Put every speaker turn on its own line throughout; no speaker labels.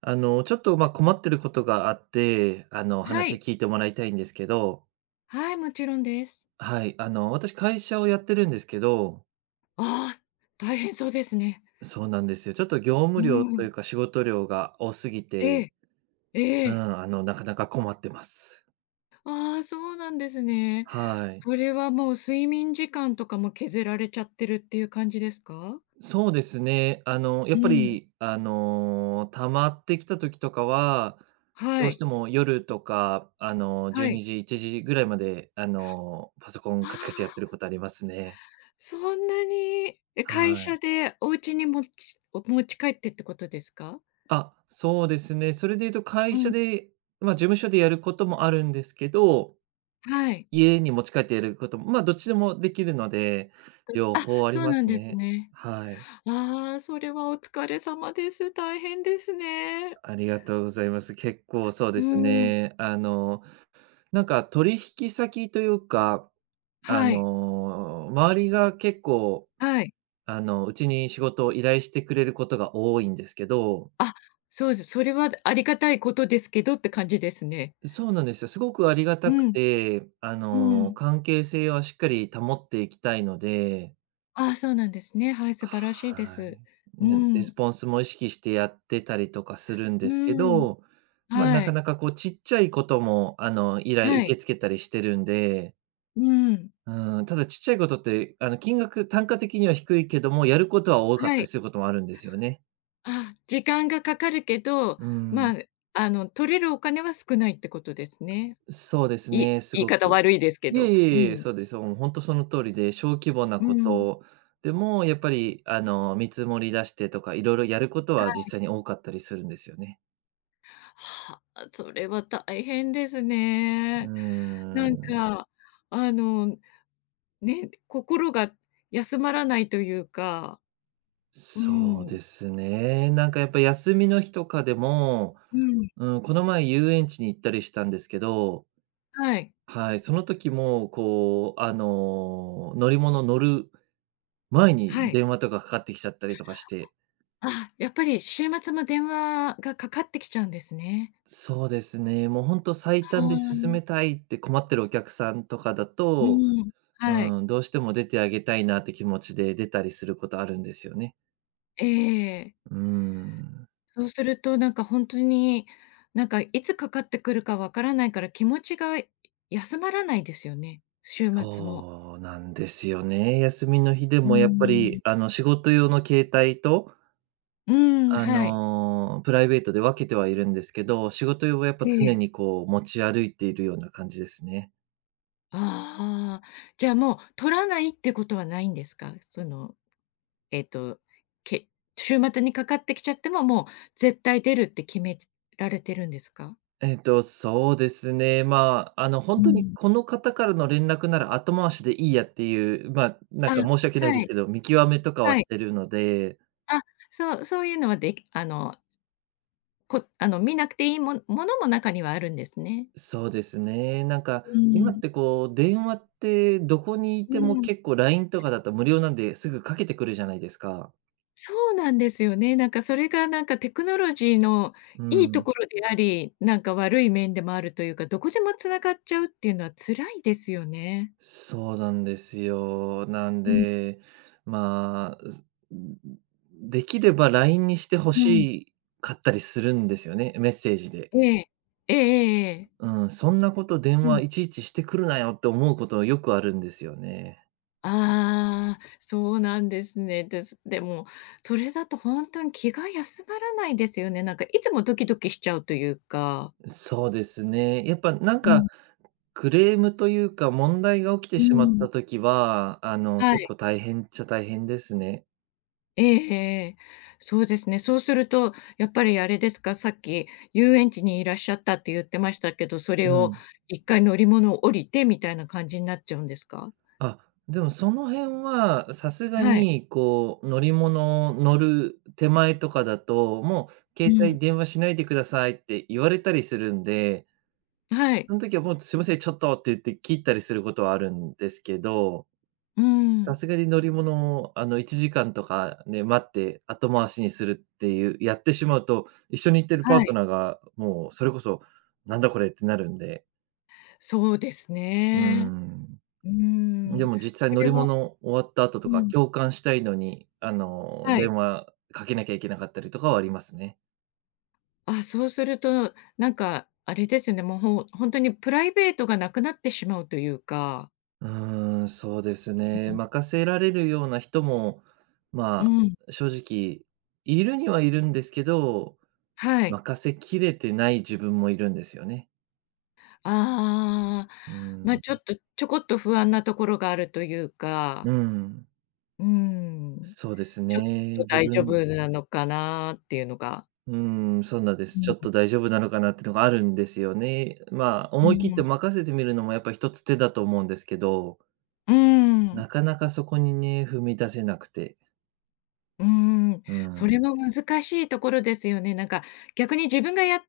あの、ちょっと、ま、あ困ってることがあって、
は
話
い。
聞いてもらいたいんですけど、
はい、もちろんです。
はい、私会社をやってるんですけど、
ああ、大変そうですね。
そうなんですよ。ちょっと業
う
務量
ー
とい
ん。
うか仕事量が多すぎ
え
て、
え、ええ。
なかなか困ってます。
ああ、そうなんですね。
はい。
それはもう睡眠時間とかも削られちゃってるっていう感じですか？
そうですね。あの、や
う
っぱ
ん。
り、あの、溜まってきた時とかは、
は
どうし
い、
ても夜とか、
は
12
い。
時、1時ぐらいまで、パソコ
あ
ンカチカチやってる
あ、
ことありますね。
そんなに。え、会
は
社
い。
でお家に持ち帰ってってことですか？
あ、そうですね。それで言うと
う
会社
ん、
で、まあ、事務所でやることもあるんですけど、
はい。
家に持ち帰ってやることも、まあ、どっちでもできるので、両
あ、
方あり
そう
ま
なん
す
です
ね。
ね。
はい。
ああ、それはお疲れ様です。大変ですね。
ありがとうございます。結構そう
う
です
ーん。
ね。なんか取引先というか、
はい。
周りが結構、
はい。
うちに仕事を依頼してくれることが多いんですけど、
あ、そうです。それはありがたいことですけどって感じですね。
そうなんですよ。すごくありが
う
たく
ん、
て、
うん。
関係性はしっかり保っていきたいので、
ああ、そうなんですね。はい、素晴らしいで
は
す。う
い。ね、レ
ん、
スポンスも意識してやってたりとかするんですけ
うん。
ど、まあ、な
は
か
い、
なかこうちっちゃいことも、依頼受
はい、
け付けたりしてるんで、
うん、
うん、ただちっちゃいことって、金額単価的には低いけども、やることは多かっ
は
たり
い。
することもあるんですよね。
あ、時間がかかるけど、
うん。
まあ、取れるお金は少ないってことですね。
そうですね、す
言い
ご
方
く。
悪いですけ
いえ
ど。
い
う
えいえ、
ん、
そうです。もう本当その通りで、小規模な
う
こ
ん。
とでも、やっぱり見積もり出してとか、いろいろやることは実際に多かったりするんですよね。
はあ、それは大変です
うー
ね。なん
ん。
か、あのね、心が休まらないというか、う
そう
ん、
ですね。なんかやっぱ休みの日とかでも、
うん、
うん、この前遊園地に行ったりしたんですけど、
はい、
はい、その時もこう、乗り物乗る前
は
に
い。
電話とかかかってきちゃったりとかして、
あ、やっぱり週末も電話がかかってきちゃうんですね。
そうですね、もうほんと最
あ
短で
あ、
進めたいって困ってるお客さんとかだ
う
と、
ん、はい、
うん、どうしても出てあげたいなって気持ちで出たりすることあるんですよね。
ええ。
うん、
そうするとなんかほんとに、なんかいつかかってくるかわからないから気持ちが休まらないですよね、週末も。
そうなんですよね。休みの日で
うー
もやっぱ
ん。
り、仕事用の携帯と、
うーん、はい。
プライベートで分けてはいるんですけど、仕事用はやっぱ
え
常
え。
にこう持ち歩いているような感じですね。
ああ、じゃあもう取らないってことはないんですか？そのえっと、け週末にかかってきちゃっても、もう絶対出るって決められてるんですか？
そうですね。
う
本当に
ん。
この方からの連絡なら後回しでいいやっていう、まあ、な
あ、
んか申し訳ないで
は
す
い、
けど、見極めとかは
は
し
い。
てるので、
あ、そういうのはあの、こあの、見なくていいのも中にはあるんですね。
そうですね。なんか、
う
今っ
ん。
てこう、電話ってどこにい
う
ても
ん、
結構 LINE とかだと無料なんで、すぐかけてくるじゃないですか。
そうなんですよね。なんかそれがなんかテクノロジーの
う
いいと
ん。
ころであり、なんか悪い面でもあるというか、どこでも繋がっちゃうっていうのは辛いですよね。
そうなんですよ。なん
うん。
で、まあ、すできれば LINE にしてほ
う
し
ん。
いかったりするんですよね、メッセージで。
ええ。ええええええ。
うん、そんなこと電
うん。
話いちいちしてくるなよって思うことよくあるんですよね。
ああ、そうなんですね。です。でも、それだと本当に気が休まらないですよね。なんかいつもドキドキしちゃうというか。
そうですね。やっぱなん
う
か、
ん、
クレームというか、問題が起きて
う
しまっ
ん。
た時は、
は
結
い。
構大変っちゃ大変ですね。
ええええ。そうですね。そうすると、やっぱりあれですか、さっき遊園地にいらっしゃったって言ってましたけど、それ
う
を
ん。
一回乗り物を降りてみたいな感じになっちゃうんですか？
あ、でもその辺はさすが
はい。
に、こう、乗り物乗る手前とかだと、もう
う
携帯
ん。
電話しないでくださいって言われたりするんで、
はい。
その時はもうすいません、ちょっとって言って切ったりすることはあるんですけど。
う
さ
ん。
すがに乗り物を、1時間とかね、待って後回しにするっていうやってしまうと、一緒に行ってるパ
は
ート
い。
ナーが、もうそれこそ、なんだこれってなるんで、
そうです
うー
ね。
ん。
うー
で
ん。
も実際
そ
乗
れ
り
は
物終わった後と
う
か、
ん。
共感したいのに、
はい。
電話かけなきゃいけなかったりとかはありますね。
あ、そうすると、なんかあれですよね、もうほんとにプライベートがなくなってしまうというか。
うーん、そうです
う
ね。
ん。
任せられるような人も、まあ、正直いるにはいるんですけど、
はい。
任せきれてない自分もいるんですよね。
ああ、
う
ま、
ん、
ちょっとちょこっと不安なところがあるというか、
うん、
うーん、
そうです
ちょっ
ね。
と
自
大丈
分、
夫なのかなっていうのが。
うん、そうなんで
う
す。ちょっ
ん、
と大丈夫なのかなっていうのがあるんですよね。まあ、
う
思い切っ
ー
て
ん、
任せてみるのもやっぱ一つ手だと思うんですけど、
うーん、
なかなかそこにね、踏み出せなくて。
うーん、
う
そ
ん、
れは難しいところですよね。なんか逆に自分がやっ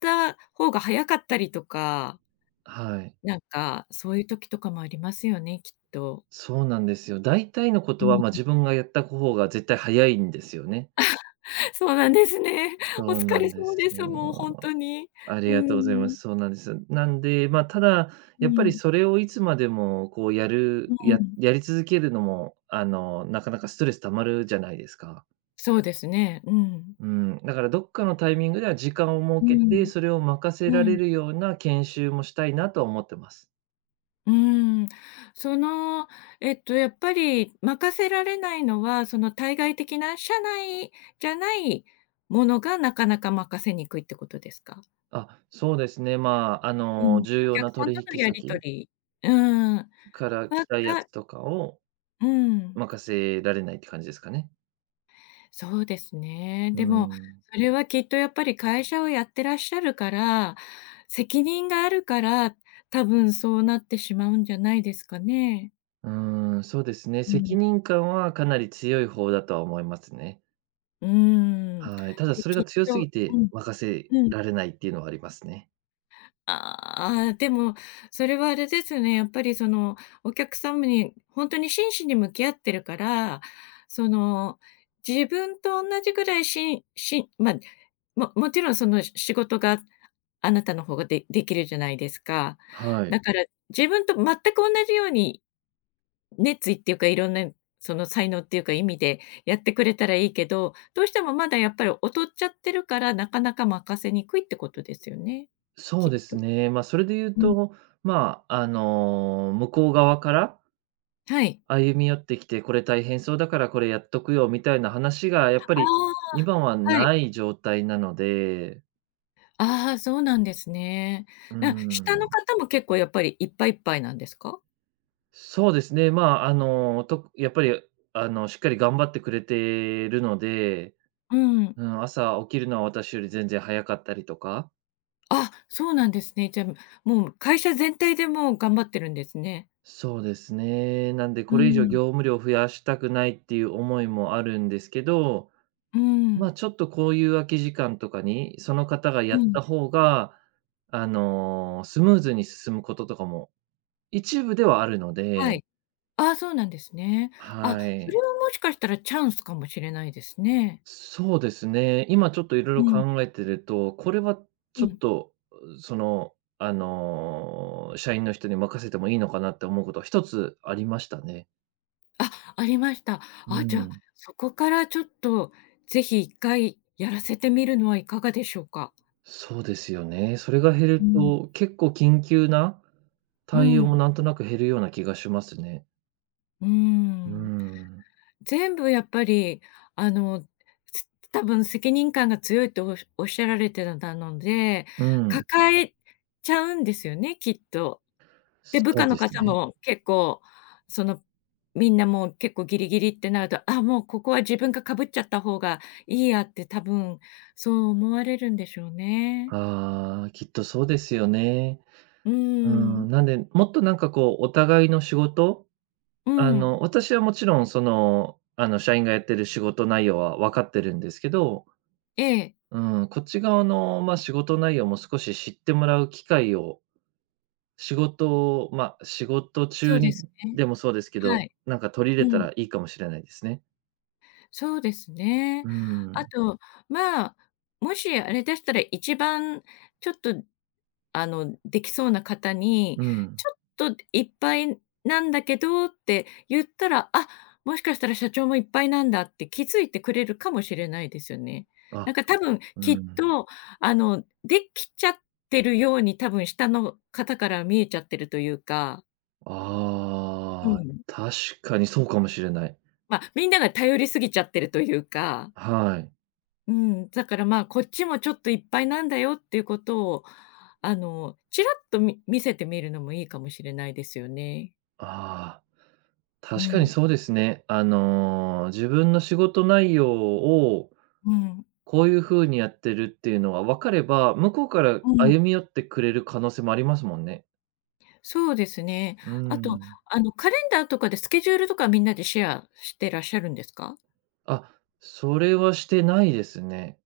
た方が早かったりとか
はい。
なんか、そういう時とかもありますよね、きっと。
そうなんですよ。大体のこ
う
とは、
ん。
まあ、自分がやった方が絶対早いんですよね。
そうなんですね。お
そう
疲
な
れ
んで
様
す
です、もうほん
よ。
とに。
あり
う
がとうございま
ん。
す。そうなんです。なんで、まあ、ただ、
う
やっぱり
ん。
それをいつまでもこうや
う
るや
ん。
やり続けるのも、なかなかストレス溜まるじゃないですか。
そうですね。うん。
うん、だからどっかのタイミングでは時間を
う
設けて、
ん。
それを任せ
う
られ
ん。
るような研修もしたいなとは思ってます。
うーん。その、やっぱり任せられないのは、その対外的な社内じゃないものがなかなか任せにくいってことですか？
あ、そうですね。
うん。
重
お
要
客
な
さん
取
との
引
やり取
先
りうーん。
から
ばっ
来たや
か
つとかを
うん。
任せられないって感じですかね。
そうですね。
う
でも、
ん。
それはきっとやっぱり会社をやってらっしゃるから、責任があるから、多分そうなってしまうんじゃないですかね。
うーん、そうですね。
う
責
ん。
任感はかなり強い方だとは思いますね。
うーん。
はい。ただ
で、
それ
きっ
が強す
と
ぎ
う
て
ん
任せ
うん。
られないっていうのはありますね。
ああ、でも、それはあれですよね、やっぱりその、お客様に本当に真摯に向き合ってるから、その、自分と同じぐらいしんしんまあ、もちろんその仕事があなたの方ができるじゃないですか。
は
だ
い。
から自分と全く同じように熱意っていうか、いろんなその才能っていうか意味でやってくれたらいいけど、どうしてもまだやっぱり劣っちゃってるから、なかなか任せにくいってことですよね、
そ
き
う
っ
です
と。
ね。まあ、それで言う
うん。
と、向こう側から
はい。
歩み寄ってきて、これ大変そうだからこれやっとくよみたいな話がやっぱり
あ
今は
あ、はい。
ない状態なので、
ああ、そうなんですね。
う
下の
ん。
方も結構やっぱりいっぱいいっぱいなんですか？
そうですね。やっぱりしっかり頑張ってくれてるので、
うん。
うん、朝起きるのは私より全然早かったりとか、
あ、そうなんですね。じゃ、もう会社全体でもう頑張ってるんですね。
そうですね。なんで
う
これ以上
ん。
業務量を増やしたくないっていう思いもあるんですけど、
う
ま
ん。
あ、ちょっとこういう空き時間とかに、その方が
う
やっ
ん。
た方が、スムーズに進むこととかも一部ではあるの
は
で、
い。ああ、そうなんですね。あ、
は
それ
い。
はもしかしたらチャンスかもしれないですね。
そうですね。今ちょっといろいろ
うん、
考えてると、これは
う
ちょっ
ん。
と、その、あの、社員の人に任せてもいいのかなって思うことは一つありましたね。
あ、ありました。
う
あ、じゃあ、
ん。
そこからちょっとぜひ1回やらせてみるのはいかがでしょうか？
そうですよね。それが減
う
る
ん。
と、結構緊急な
う
対応
ん。
もなんとなく減るような気がしますね。
うー
う
ん。
ん。
全部やっぱり、あの、多分責任感が強いとおっしゃられてたので、
うん。
抱えちゃうんですよね、きっと。で、部
そ
下
う
の
です
方
ね。
も結構、その、みんなもう結構ギリギリってなると、あ、もうここは自分がかぶっちゃった方がいいやって多分そう思われるんでしょうね。
ああ、きっとそうですよね。
うー
う
ん。
なんで、もっとなんかこう、お互いの仕事
う
あ
ん。
の、私はもちろんその、社員がやってる仕事内容は分かってるんですけど、
ええ、
うん、こっち側の、まあ、仕事内容も少し知ってもらう機会を、仕事を、まあ、仕事
そ
中
うで
に
すね。
でもそうですけ
は
ど、
い。
なんか取り入れた
うん。
らいいかもしれないですね。
そうですね。
う
あ
ん、
と、まあ、もしあれでしたら、一番ちょっと、あの、できそうな方に、
うん。
ちょっといっぱいなんだけどって言ったら、あ、もしかしたら社長もいっぱいなんだって気づいてくれるかもしれないですよね。な
あ、
んか多分
う
きっ
ん。
と、あの、できちゃってるように多分下の方から見えちゃってるというか、う
ああ、
ん。
確かにそうかもしれない。
まあ、みんなが頼りすぎちゃってるというか
はい。
うん、だからまあ、こっちもちょっといっぱいなんだよっていうことを、あの、ちらっと見せてみるのもいいかもしれないですよね。
ああ、
う
確かに
ん、
そうですね。自分の仕事内容を
うん、
こういう風にやってるっていうのは分かれば、向こうから
うん。
歩み寄ってくれる可能性もありますもんね。
そうですね。
うー
あと、
ん。
あの、カレンダーとかでスケジュールとかみんなでシェアしてらっしゃるんですか？
あ、それはしてないですね。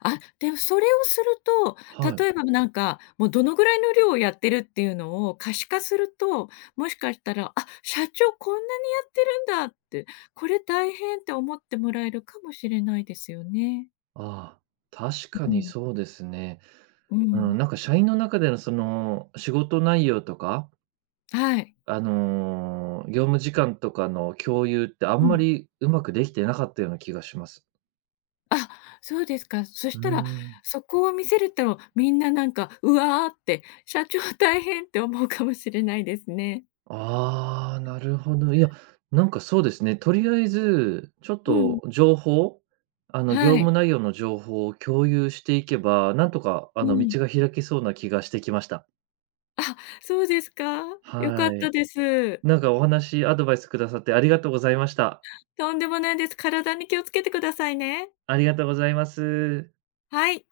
あ、でもそれをすると、
はい。
例えばなんか、もうどのぐらいの量をやってるっていうのを可視化すると、もしかしたら、あ、社長こんなにやってるんだって、これ大変って思ってもらえるかもしれないですよね。
ああ、確か
う
に
ん。
そうですね。
う
うん、
ん。
なんか社員の中でのその、仕事内容とか、
はい。
業務時間とかの共有ってあ
う
んま
ん。
りうまくできてなかったような気がします。
あ、そうですか。そ
う
し
ー
たら、
ん。
そこを見せると、みんななんか、うわーって、社長大変って思うかもしれないですね。
ああ、なるほど。いや、なんかそうですね、とりあえず、ちょっ
うん。
と情報、業
はい。
務内容の情報を共有していけば、なんとか
う
あの、
ん。
道が開けそうな気がしてきました。
あ、そうですか。良か
は
った
い。
です。
なんかお話、アドバイスくださってありがとうございました。
とんでもないです。体に気をつけてくださいね。
ありがとうございます。
はい。